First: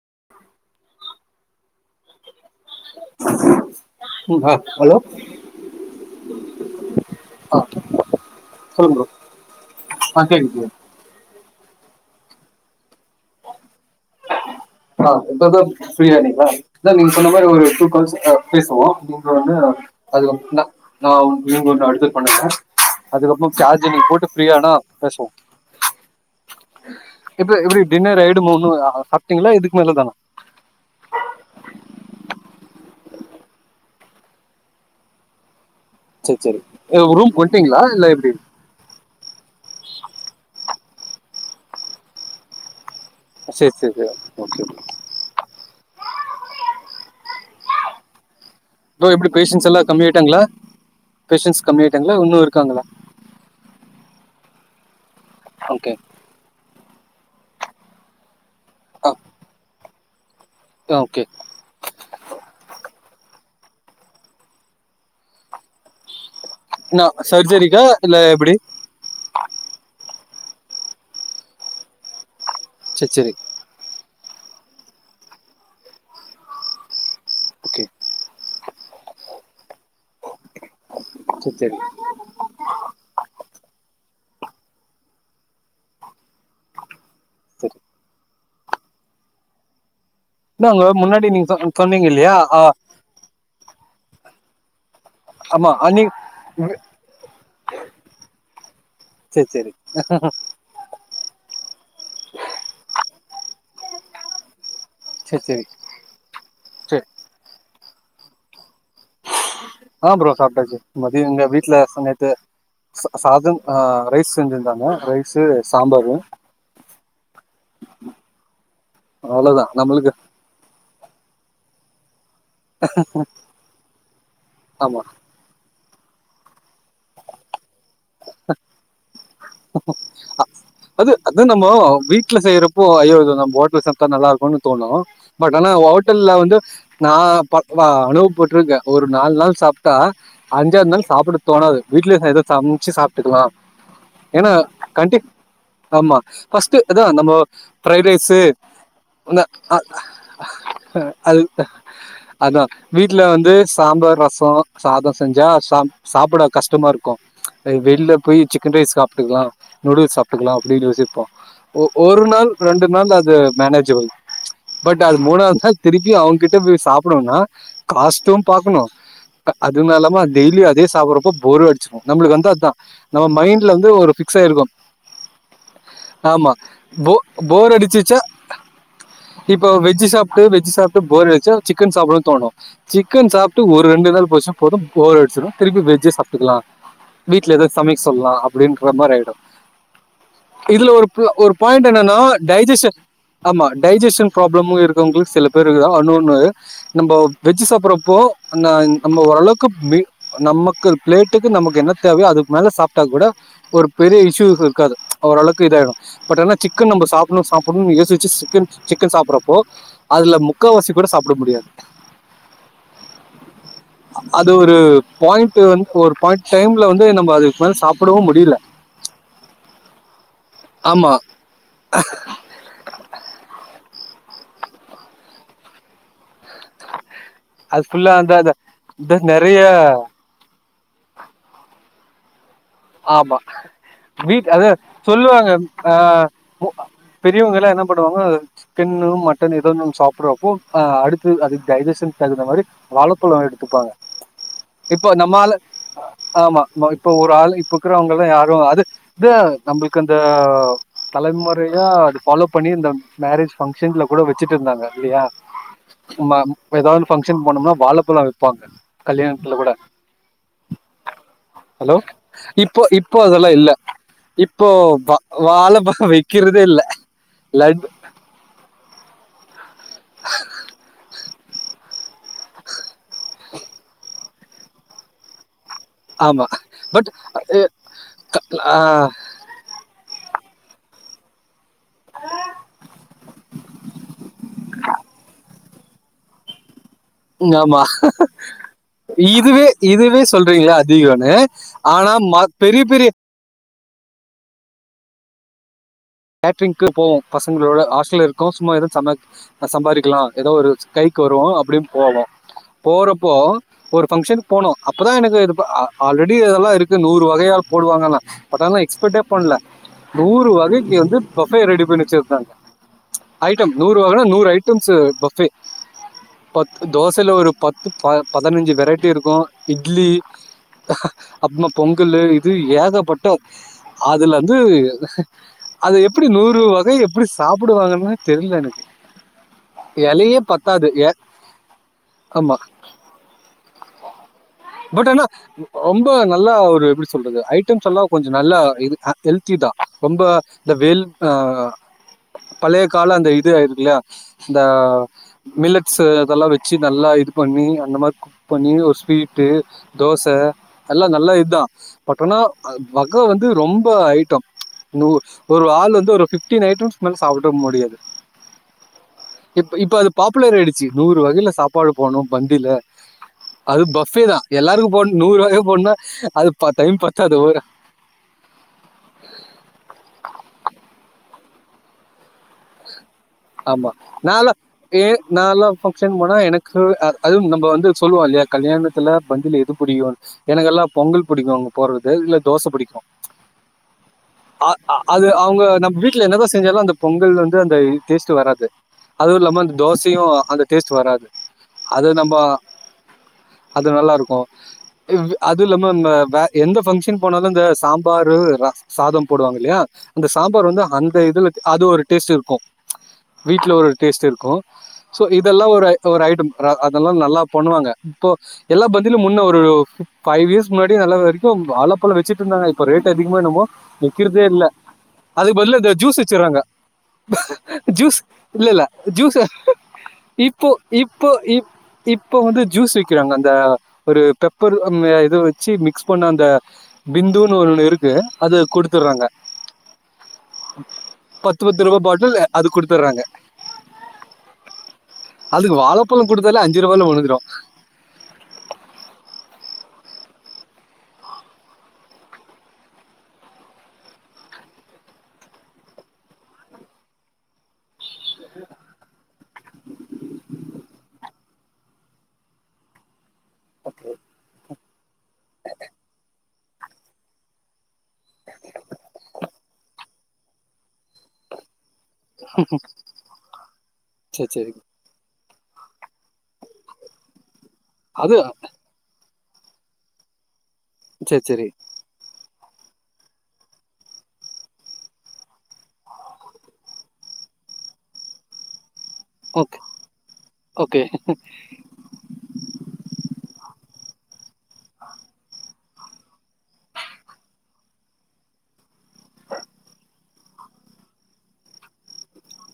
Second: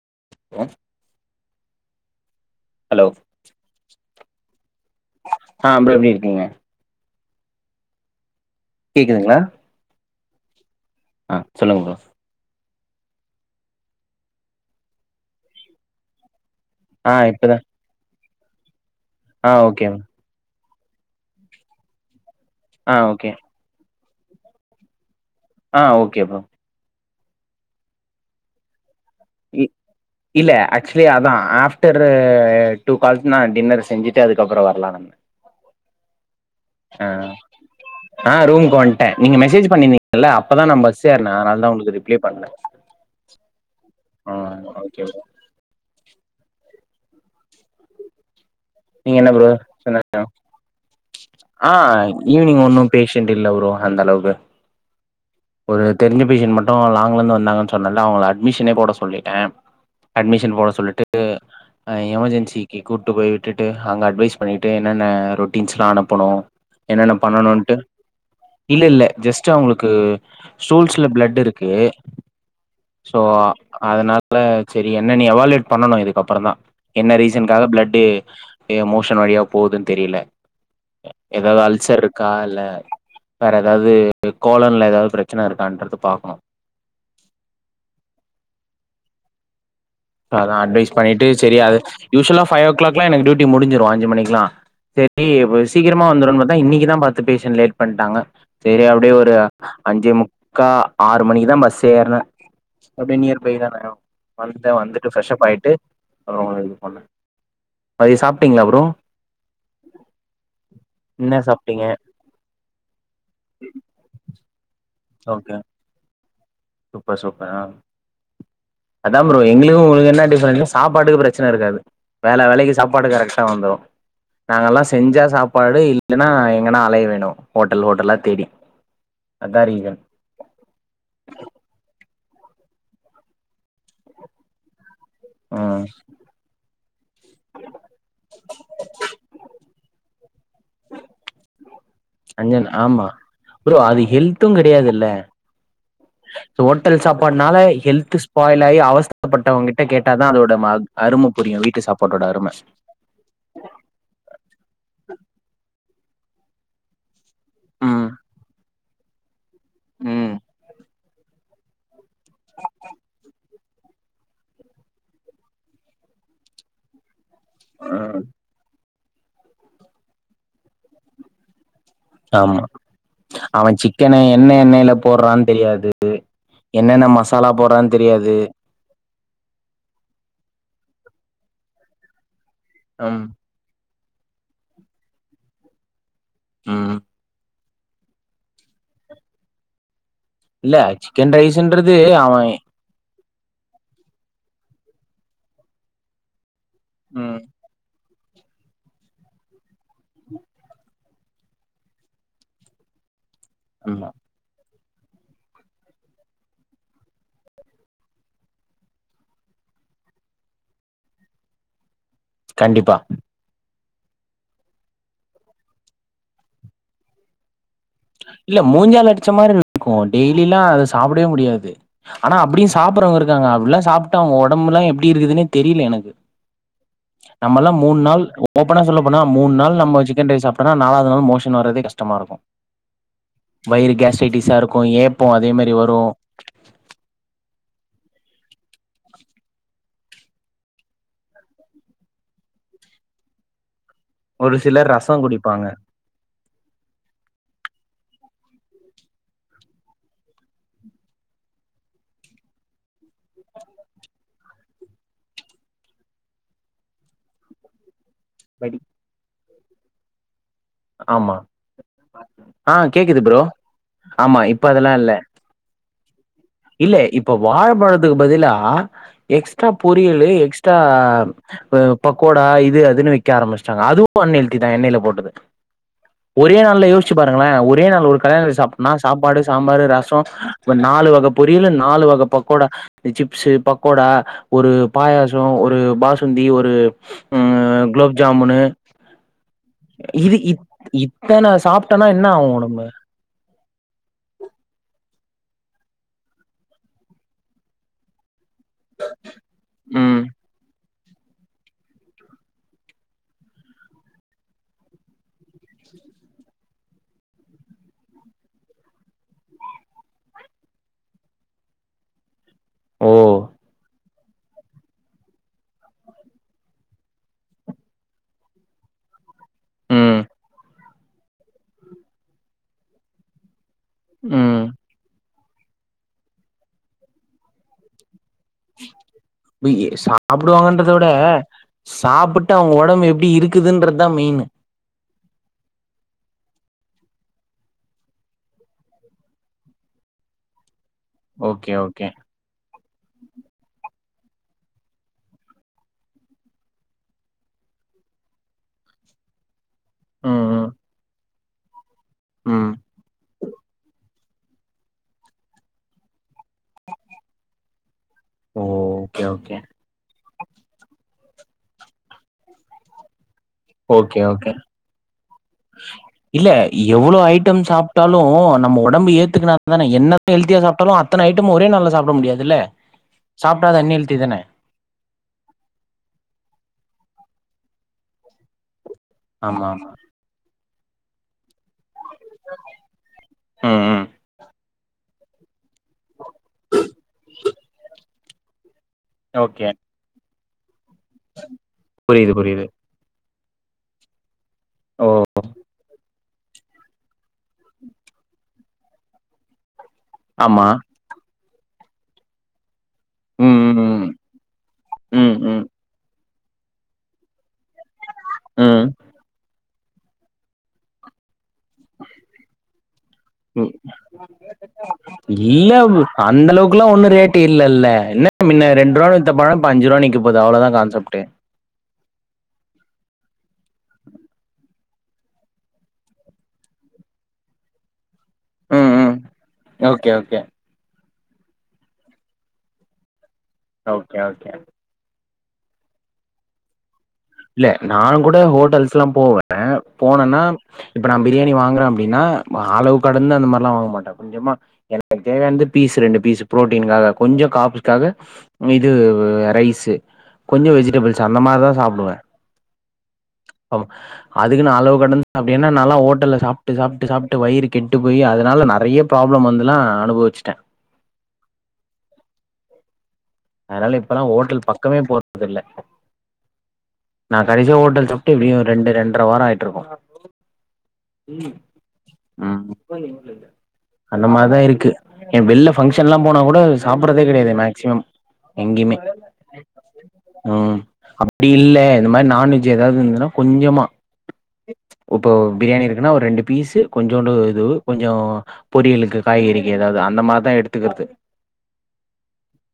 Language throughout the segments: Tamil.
[unintelligible] ம் ஹ ஆஹ் ப்ரோ எப்டிருக்கீங்க ஓகே கேக்குதுங்களா ஆ கேகுது ப்ரோ ஆ சொல்லுங்க ப்ரோ ஆ இப்போத ஃப்ரீ ஆணிங்கள இல்ல நீங்க ஆ சொன்ன மாரி இப்பதா ஒரு [unintelligible] அஹ் பேசுவோ ஆ அப்டின்ருவாங்க ஓகே அது வந்து நா நா இன்னு கொஞ்ச அடுத்து பண்ண போறே ஆ ஓகே அதுக்கப்றோ சார்ஜ நீ போட் டு ஃப்ரீ ஆனா பேசுவோ ஆஹ் ஓக்கே ப்ரோ இப்ப இப்படி டின்னர் ஆய்டு முனு சாப் ட்டிங்ளா இ இது இல்ல ஆக்சுலி அதா ஆஃப்டர்ரு டூ கால்ட்னா டின்னர் செஞ்சுட்டு அதுக்கப்றோ வரலானுருந்தே சரி சரி ஆஹ் ரூம் வந்துட்டீங்களா இல்லை எப்படி ஆஹ் ரூமுக்கு வன்டே நீங்க மெசேஜ் பண்ணிருந்தீங்கல்ல அப்பதா நா பஸ் ஸ் எருன்னே அதனால தா உங்ளுக்கு ரிப்ளே பண்ணல சேர் சேரி ஆ ஓகே ஓக்கே ப்ரோ நீங்க எப்படி என்ன ப்ரோ பேஷண்ட்ஸ் சொ எல்லாம் [unintelligible] கம்மியாயிட்டாங்களா பேஷண்ட்ஸ் ஆ கம்மியாயிட்டாங்களா இன்னும் ஈவினிங் இருக்காங்களா ஒன்னும் பேஷன்ட் இல்ல ப்ரோ அந்த அளவுக்கு ஒரு ஓகே தெரிஞ்ச பேஷன்ட் மட்டும் லாஸ்ட் இருந்து வந்தாங்கன்னு சொன்னல அவங்க அ அட்மிஷனே பேட ஆ சொல்லிட்டே அட்மிஷ் ஷன் போட சொல்லிட்டு ஓகே எமர்ஜென்சிக்கு கூப்ட்டு போய் விட்டுட்டு அங்க அட்வைஸ் பண்ணிட்டு என்னென்ன ரொட்டீன்ஸ்லா அனுப்பனு என்னென்ன நான் பண்ணணும்ட்டு சர்ஜரிக்கா இல்லை எப்படி இல்லல்ல ஜஸ்ட்டு அவுங்ளுக்கு ஸ்டூல்ஸ்ல பிளட்டுருக்கு சரி சோ சரி அதனால ல சேரி என்னனு எவாலுவேட் பண்ணனு இதுக்கப்றந்தா என்ன ரீஸ் ஷன்காக ஓகே பிளட்டு ஏ மோஷன் வழியா போதுன்னு தெரியல சரி ஏதாவது சரி அல்ஸ்சர் இருக்கா இல்ல வேற ஏதாது கோலன்ல ஏதாது பிரச்சன இருக்கான்றத பாக்கணு சரி அதான நாங்க அட்வைஸ் முன்னாடி பண்ணிட்டு நீங்க சொ சேரி அது சொன்னீங்க இல்லையா யூஷ்வலா ஆ பைவ் ஓ க்ளாக்லா எனக்கு டியூட்டி முடிஞ்சுரு அஞ்சு மணிக்லா ரி ஆமா அன்னி சீக்கிரமா வந்துருன்னு பாத்தா இன்னைக்குதா பாத்து பேஷன்ட் லேட் பண்ட்டாங்க சேரி அப்டியே ஒரு சரி சரி அஞ்சே முக்கா ஆறு மணிக்கு தா பஸ் ஏற்னே பெய்தான வந்டே வந்து சரி ப்ரஷ்ஷப் சரி ஆயிட்டு அப்பறோ ஒரு இது பண்ண சரி பாதி சாப்பிட்டீங்ளா ப்ரோ ஆ ப்ரோ சாப்ட்டாச்சு மதியோ என்ன எங்க வீட்டுல சாப்ட்டீங்க நேத்து சா சாதம் ஆ ரைஸ் செஞ்சிருந்தாங்க rice okay sambar super super ஆ அதா ப்ரோ அவ்ளோதா எங்களுக்கு நம்மளுக்கு உங்களுக்கு என்ன டிஃபரண்ட் சாப்பாட்டுக்கு பிரச்சன இருக்காது வேள வேளைக்கு சாப்பாடு கரெக்டா வந்துரும் நாங்க எல்லா ஆமா செஞ்சா சாப்பாடு இல் இல்லன்னா எங்கன்னா அலைய வேணும் அதா ரீசன் அது அது நம்போ வீ ட்ல செய்றப்போ ஐயோ இது நம் ஹோட்டல சாப்பிட்டா நல்ல இருக்கும்ன்னு தோணும் பட் ஆ ஆனா ஹோட்டல்ல வந்து நா ப ப அனுப்பப்பட்டுருக்கே ஒரு நாலு நாள் சாப்ட்டா அஞ்சாவது நாள் சாப்பிட தோணாது வீட்ல செய்யறத அஞ்சன் சாப்புட்ணு ச்சு ஆமா சாப்பிட்டுக்கலா ப்ரோ அது ஹெல்த்து ஏன்னா கெடையாதுல்ல கண்டி ஆமா ஃபர்ஸ்ட்டு ஹோட்டல் அது நம்ம சாப்பாடுனால பிரைட் ஹெல்த் ரைஸு ஸ்பாயில் ஆகி இந்த அவஸ்தப்பட்டவங்க அ கிட்ட கேட்டாதா அதோட ம அரும அது புரியு வீட்டு சாப்பாட்டோட அரும அதா வீட்ல வந்து சாம்பார் ரச சாத செஞ்சா சாப் சாப்பட கஷ்டமா இருக்கு ம் வெளியில போய் சிக்கன் ரைஸ் சாப்ட்டுக்கலா நூடுல்ஸ் ம் சாப்ட்டுக்கலா அப்பிடின்னு யோசிப்போ ஒ ஒரு நாள் ரெண்டு நாள் அது மேனேஜபல் பட் அது மூணாவது நாள் திருப்பி அவன்கிட்ட போய் சாப்ட்டோம்னா காஸ்ட்டு பாக்கணு அதுனாலாம டெய்லியு அதே சாப்பறப்போ போர்யு நம்மளுக்கு அந்த ஆமா அவ சிக்கன என்ன எண்ணெயில போடுறா தெரியாது ஆமா என்னென்ன மசாலா போடுறான் தெரியாது இப்ப வெஜ் சாப்ட்டு வெஜ் சாப்ட்டு போர் அடிச்சா சிக்கன் சாப்பனு தோணு ம் சிக்கன் சாப்ட்டு ஒரு ரெண்டு நாள் போச்சுன்னா போது போரடிச்சிரு திருப்பி வெஜ்யே சாப் பிட்டுக்கலா ம் ட்ல ஏதாது சமைக்க சொல்லலா அப்டின்ற மாரி ஆய்டு இல்ல இதுல ஒரு ப் சிக்கன் ஒரு பாயிண்ட் ரைஸ்ன்றது என்னன்னா அவ டைஜஸன் ஆமா டைஜஸன் ப்ராப்ளமு இருக்கறவங்களுக்கு சில பேருக்குதா அ இன்னொன்னு நம்ம ம் வெஜ் சாப்பிற போ நா நம்ம ஓரளவுக்கு பி நமக்கு பிளேட்டுக்கு நமக்கு என்ன தேவையே அதுக்கு மேல சாப்ட்ட கூட ஒரு ஆமா பெரிய இஸ்யூகு இருக்காது ஓரளவுக்கு இதாயிடு பட் ஏன்னா சிக்கன் நம்ம சாப்டணு சாப்பணும்னு யோசிச்சு சிக்கன் சிக்கன் சாப்பறப்போ அதுல முக்காவாசி கூட சாப்ட முடியாது கண்டிப்பா அது ஒரு பாயிண்ட் வந் ஒரு பாயிண்ட் டைம் ல வந்து நம் அதுக்கு சாப் இல்ல மூஞ்சாலடிச்ச மாரிருக்கு டெய்லியு அத ஆமா சாப்டவே முடியாது ஆனா அபடியு சாப்பறவங்க இருக்காங்க அப்டிலா சாப் ட்டா அவங்க ஒடம்புல்லா எப்டி இருக்குதுன்னே தெரியல எனக்கு நம்மல்லா அது மூணு ஃபுல்லாக நாள் அந்த அந்த- ஓபனா சொல்ல இந்த போனா மூணு நிறைய நாள் நம்ம சிக்கன் ரைஸ் சாப் அனா நாலாவது நாள் மோஷன் வர்றதே கஷ்டமா இருக்கு ஆமா வயிறு வீட் கேஸ்ட்ரைட்டிஸா அது இருக்கு ஏப்போ அதே சொல்லுவாங்க மாரி வரு ஆஹ் பெரியவங்கல்ல என்னாப் சாப்டுவாங்க சிக்கன்ன மட்டன் ஏத சாப்பிடுவப்போ அஹ் அடுத்து அதுக்கு டைஜூஷன் தகுந்த மாரி வாழப்பலோ எடுத்துப்பாங்க ஒரு சிலர் இப்போ ரசோ நம்ம ஆல குடிப்பாங்க அஹ் ஆமா இப்ப ஒரு ஆள் இப்ப இக்கறவங்கல்லா யாரு அது நம்மளுக்கு அந்த தலைமுறையா அது பாலோ பண்ணி இந்த மேரேஜ் பங்க்ஷன்ல கூட வச்சுட்டுருந்தாங்கா இல்லையா மா ஏதாவது பங்க்ஷன் போனோம்னா வாழப் பழ வைப்பாங்க கல்யாண இல்ல கூட ஆமா ஹலோ ஆ இப்போ இப்போ கேக்குது ப்ரோ அதெல்லாம் இல்ல ஆமா இப்ப இப்போ அதெல்லா இல்ல வாழ ச [unintelligible] இல்ல இப்ப வாழப்பழத்துக்கு பதிலா எக் எக்ஸ்ட்ரா பொரியலு எக்ஸ்ட்ரா ஹ பக்கோடா இது அதுன்னு விக்க ஆரம்பிச்சுட்டாங்க அதுவும் அன் ஹெல்த்தி தான் எண்ணெயில போட்டது ஆமா ஒரே நாள்ல பட் யோசிச்சு பாருங்களேன் ஒரே நாள் ஒரு கல்யாண ஆ சாப்பிட்டனா சாப்பாடு சாம்பார் ரசம் இப்ப நாலு வகைப்ப புரியலேன்னா நாலு வகை பக்கோடா சிப்சு பக்கோடா ஒரு பாயாசம் ஒரு ஒரு பாசுந்தி ஒரு ஆமா ம் குலோப் ஜாமுனு இதுவே இதுவே இது இத் சொல்றீங்களே அதிகன்னு இத்தன ஆனா மத் பெரிய பெரிய உ கேட்ரிங்கு போவோம் பசங்களோட ஹஸ்டலே கோசமா ஏதோ ச ம் சம்பாதிக்கலாம் ஏதோ ஒரு கை வருவோம் அப்படி போவோம் போறப்போ ஓரு ஃபங்ஷன் போனோம் அப்போ தான் எனக்கு ஆல்ரெடி அதெல்லாம் இருக்கு நூறு வகையா போடுவாங்கனு பட் ஆனா எக்ஸ்பர்டே பண்ணல நூறு வகை வந்து பஃபே ரெடி பண்ணி வச்சிருந்தாங்க ஓ ஐட்டம் நூறு இதை விட நூறு ஐட்டம்ஸ் பஃபே பத்து தோசைல ஒரு பத்து பதினஞ்ச வெரைட்டி இருக்கும் இட்லி ம் அப்புன பொங்கலு இது ஏகப்பட்ட அதுலேந்து ம் அது எப்படி நூறு வகை எப்புடி சாப்புடுவாங்கன்னு ய்யு இலையே பத்தாது சாப்பிடுவாங்கன்றத விட ஏ- சாப்புட்டு ஆமா அவுங் ஒடம்பு எப்டி இருக்குதுன்றதா மெயின்னு பட் ஆனா ரொம்ப நல்லா ஒரு எப்படி சொல்றது ஐட்டம்ஸல்லா கொஞ்ச நல்லா இது அ ஹெல்த்தி தா ரொம்ப இந்த வேல் ஆ ஓகே ஓகே பழைய கால அந்த இது ஆயிருக்குல்ல இந்த மில்லட்ஸ் அதெல்லா வச்சு நல்லா இது பண்ணி அந்த மாரி குக் பண்ணி ஒரு ஸ்வீட்டு தோச ம் ம் எல்லா நல்லா இ த்தா பட் ஆனா அ ம் மகா வந்து ரொம்ப ஐட்டம் நூர்ஸ் ஒரு ஆள் வந்து ஒரு பிஃப்டீன் ஐட்டம்ஸ்கு மேல சாப்பிட முடியாது ஓ ஓகே ஓகே பாப்புலராயிடுச்சு நூறு வகையில சாப்பாடு போணு பந்தில அது ஓகே பஃபே தான் ஓகே எல்லாருக்கும் போடணும் நூறு வகை போடணும்னா அது இல்ல டைம் எவ்வளோ பத்தாது ஐட்ட ஒரு சாப்ட்டாலு நம்ம ஒடம்பு ஏத்துக்குனா தான என்னத்த ஹெல்த்தியா சாப் த்தரு அத்தன ஐட்டமு ஒரே நாள்ள சாப்புட முடியாதுல்ல சாப்ட்டா அது ஆமா அன்ஹெல்தி தான நாலா ஏ நாலா ஃபங்க்ஷன் போனா எனக்கு அது அதுவு நம் இப்ப வந்து சொல்வொ இல்லையா கல்யாண த்துல பந்தில ஆமா எது ஆமா புரியுன்ஸ் எனகெல்லா பொங்கல் புடிக்கு போட்றது இல்ல தோசை புடிக்கு ம் ம் ஆ அ அது அவுங்க நம்ம வீட்ல என்னதா செஞ்சாலு அந்த பொங்கல் வந்து அந்த இ டேஸ்ட்டு வராது அதுவு இல்லாம ஓகே அந்த தோசையு டேஸ்ட் வராது அது புரியுது நம்மொ புரியுது அது நல்லாருக்கு ஓ வ் அது இல்லாம அம்ம வே எந்த ஃங்க்ஷன் போனாலு இந்த சாம்பாரு ரஷ் சாதம் போடுவாங் இல்லயா அந்த ஆமா சாம்பார் வந்து அந்த இதுல அது ஒரு டேஸ்ட் இருக்கு ம் வீட்ல ம் ஒரு ம் டேஸ்ட் இருக்கு ஸோ ம் ம் இதெல்லா ஒரு ஐ ஒரு ஐட்ட அத அதெல்லா நல்லா பண்ணுவாங்க இப்போ ம் எல்லா பந்திலு முன்ன ஒருவ் ஃபைவ் இயர்ஸ் முன்னாடி நல்ல [unintelligible] போ வாழப்பழ வச்சுட்ருந்தாங்க இப்ப ரேட்டு அதிகமோ என்னமோ ம். விக்கிறதே இல்ல. அதுக்கு இல்ல பதிலா இந்த வ் ஜூஸ் அந்த வச்சுர்றாங்க. அளவுக்குல்லா ஒன்னு ரேட் இல்லல்ல ஜூஸ் என்ன இல்ல, மின்ன இல்ல. ரெண்டு ரூவா வித்த ஜூஸ் பழ இப்ப அஞ்சு ரூவா நிக்க போது இப்போ அவ்வளோதா கான்செப்டே இப்போ இப் இப்போ வந்து ஜூஸ் விக்குறாங்க அந்த ஒரு பெப்பர் ம் இது வச்சு மிக்ஸ் பண்ண அந்த பிந்துன்னு ஒன்னு இருக்கு அது ம் ம் குடுத்துற்றாங்க ஓகே ஓகே பத்து பத்து ரூவா பாட்டுல் அது குடுத்துற்றாங்க ஓகே ஓகே அதுக்கு வாழபழ குடுத்தாலே அஞ்சு ரூவால ஒரு இல்ல நாகூட ஹோட்டல்ஸ்லா போவே ன போனனா இப்ப நா பிரியாணி வாங்கற அப்டினா அளவு கடந்து அந்த மாரிலாம் வாங்க மாட்ட கொஞ்சமா எனக்கு தேவையானது பீஸ் ரெண்டு பீஸ் பு்ரோட்டீன்காக கொஞ்ச கார்ப்ஸ் காக இது ரைஸு கொஞ்ச வெஜிடபிள்ஸ் அந்த மாரிதா சாப்புடுவ ஆமா அதுக்குன்னு அளவ் வர்னன் அப்பிடினா நால்லா ஓட்டல்ல சாப் ட்டு சாப்புட்டு சாப்புட்டு வயிறு கெட்டு போய் அதனால நறைய ப்ராப்ளம் வந்துல்லா அனுபவிச்சுட்ட அதனால இப்பல்லாம் சரி, ஹோட்டல் சரி. பக்கமே போறதில்ல நா கடைசியா ஓட்டல் சாப்புட்டு அது எப்பிடியு ரெண்டு ரெண்டர வாரம் ஆயி ட்டுருக்கோம் செரி செரி ஆக மொத்தம் ஊர்ல இல்ல அந்த மாரிதா இருக்கு ஏ வெளில ஃங்க்ஷன்லா போனா கூட சாப்புடறதே கெடையாது மேக்சிமம் எங்கியுமே ஓகே, ம் ஓகே. அப்டி இல்லே இந்த ம் ம் அப்பிடில்ல இந்த மாரி நான்வெஜ் ஏதாவது இருந்துன்னா கொஞ்சமா இப்போ பிரியாணி இருக்குன்னா ஒரு ரெண்டு பீஸு கொஞ்சோண்டு இது கொஞ்சம் பொரியலுக்கு காய்கறிகள் எதாவது அந்த மாரிதான் எடுத்துக்கறது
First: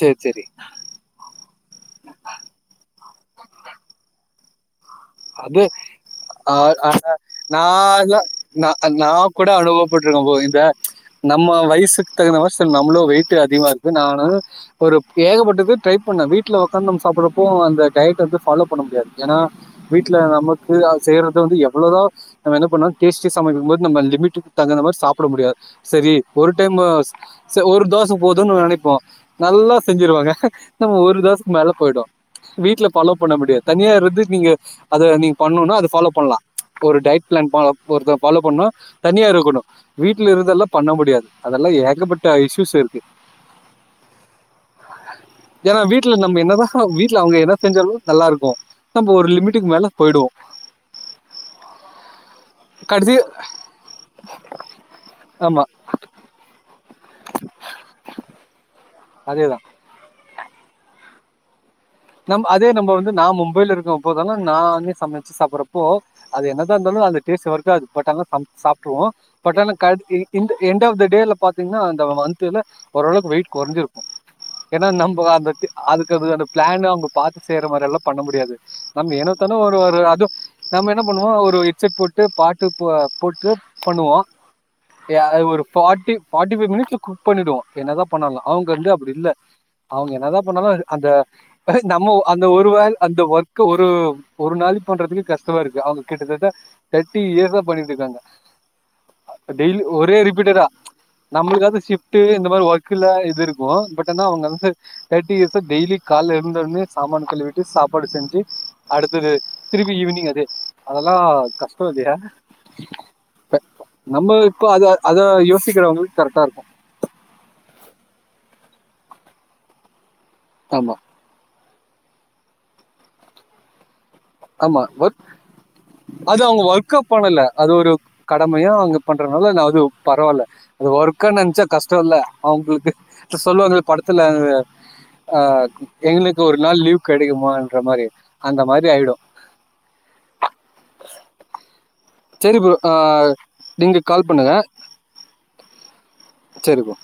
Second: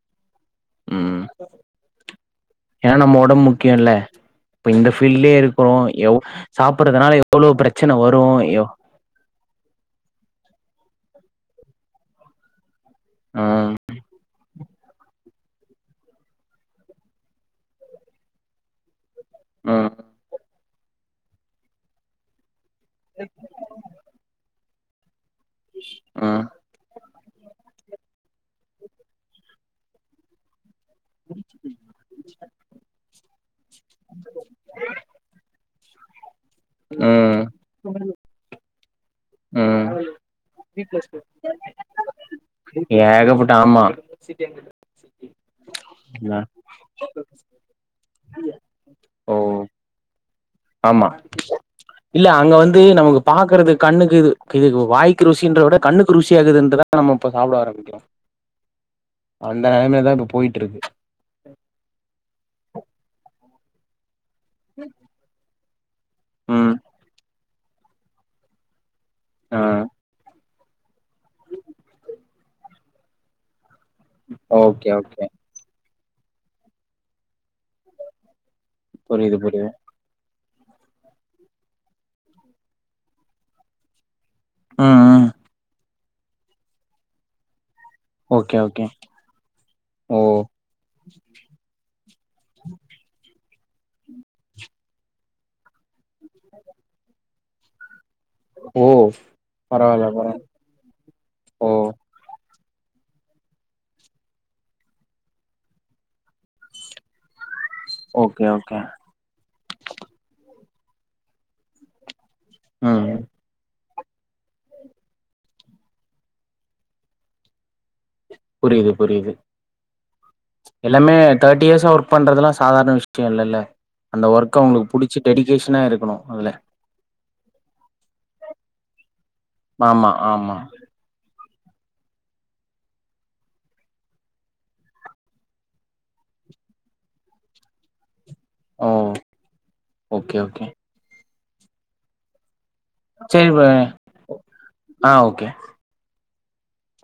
செரி ம் ஏன்னா நம்ம ஒடம்பு முக்கியல்ல அது அ அ சாப்புறதுனால எவ்ளோ பிரச்சன நால்லா வரு எவ் ந நா கூட அவ்வளவோ அனுபவபட்ருக்க போ இந்த நம்ம வயசுக்கு தகுந்த மாரி சா இவ்ளோ வெயிட்டு அதிகமா ம் இருக்கு நானா ஒரு ஏகப்பட்டது ட்ரை பண்ண வீட்ல ஒக்காந்து நம்ம சாப்புடறப்போ அந்த டயட் வந்து ஃபாலோ பண்ண முடியாது ஏன்னா ம் வீட்ல நம்ம ஃபிரிலான்ஸ் செய்யறது வந்து எவ்ளோதா நம் ப்பனா டேஸ்டியா சமைக்கும் போது நம்ம லிமிட் தகுந்த மாரி சாப் ப்பட போட முடியாது சரி ம் ஒரு டைமு சரி ஒரு தோச போதும்ன்னு நெனப்போ நல்லா செஞ்சிருவாங்க நம்ம ஒரு தோசைக்கு மேல போயிடு வீட்ல பல பண்ண முடியாது தனியா இருந்து நீங்க அது நீ பண்ணணு அது ஃபாலோ பண்லாம் ஒரு டயட் ம் பிளான் ப ஒருத்த ஃபாலோ பண்ணா தனியா இருக்கணு ம் வீட்ல இருந்தெல்லா பண்ண முடியாது அதெல்லா ஏகப்பட்ட இஷூஸ் இருக்கு ஏகப்பட்ட ஆமா ஏன்னா வீட்ல நம்ம என்னதா வீட்ல அவங்க எதெ செஞ்சாலும் நல்லா இருக்கும் நம்ம ஒரு ஓ லிமிட் லிமிட்டுக்கு மேல போயிடுவோம் ஆமா இல்ல அங்க வந்து கடைசி நமக்கு பாக்குறது கண்ணுக்கு இது இது வாய்க்கு ருசின்ற ஆமா விட கண்ணுக்கு ருசியாகுதுன்ற நம்ம இப்ப சாப்ட ஆரம்பிக்கிறோ அதேதான் [unintelligible] போயிட்ருக்கு அதெல்லா நானே சமச்சு சாப்புற போ அது ம் என்னதா இருந்தாலு அந்த டேஸ் வரு அது போட்டாங்க சமச்சி சாப் ட்ருவோ பட் ஆ ஆனா [unintelligible] எண்ட் ஆஃப் த டேல பாத்தீங்ன்னா அந்த மந்த்ல ஓரளவுக்கு வெயிட் கொறஞ்சிருக்கு ஏனா ஓகே நம்ப ஓகே அந்த அதுக்கு அது அடு பிளான் அவங்க பாத்து செய்ற மாரியெல்லா பண்ண முடியாது நம் புரியுது ஏனத்தானோ புரியுது ஒரு ஒரு அது நம்ம என்ன பண்ணுவோ ஒரு ஹெட்செட் போட்டு பாட்டு போ போட்டு பண்ணுவோ ம் ஏ ம் அது ஒரு ஃபாட்டி ஃபாட்டி ஃபை மினிட்ஸ்ல குக் பண்ணிடுவோ என்னதா பண்ணாலு ஓகே அவங்க ஓகே வந்து அப்டி இல்ல அவங்க ஓ என்னதா பண்ணாலு அந்த இப்ப நம்ம அந்த ஒருவ அந்த ஒர் க்கு ஒரு ஒரு நாளிக்கு பண்றதுக்கே கஷ்டமாருக்கு அவங்க கிட்டதட்ட தெட்டி இயர் [unintelligible] பண்ணிட்ருக்காங்க ஓ டெய்லி பரவால்ல ஒரே பரவால்ல ரிபீட்டடா ஓ நம்ளுக்காவது சிஃப்ட்டு இந்த மாரி ஒ ல இதுருக்கு பட் ஆனா அவங்க வந்து தேட்டி இயர்ஸா டெய்லி கால்ல எழுந்த ஒண்ணே சமானான் கழி விட்டு சாப்பாடு செஞ்சு ஓகே ஓகே அடுத்தது திருப்பி ஈவினிங் அது அதெலா கஷ்டொ இல்லையா ம் இப்ப நம்ம இப்போ அத அத யோசிக்கிறவங்ளுக்கு கரெக்டாருக்கு புரிது புரிது ஆமா எல்லாமே தேட் இயர்ஸ் ஒர்க் பண்றதுல்லா சாதாரண விஷயோ இல்ல இல்ல ஆமா ஒர்க் இருக்கணு அது அதுல அவங்க ஒர்க்கா பண்ணல அது ஒரு கடமையா அவங்க பண்றனால அது ஆமா பரவால ஆமா அது ஒர்க்கா நெனச்சா கஷ்டோ இல்ல அவுங்களுக்கு சொல்லுவாங்க படத்துல ஆ எங்களுக்கு ஒரு நாள் லீவ் கொடைக்குமான்ற மாரி அந்த ஓ மாதி ஆயிடு ஓகே ஓகே செரி ப்ரோ செரிப்ப நீங்கள் கால் ஆ ஓகே செரி ப்ரோ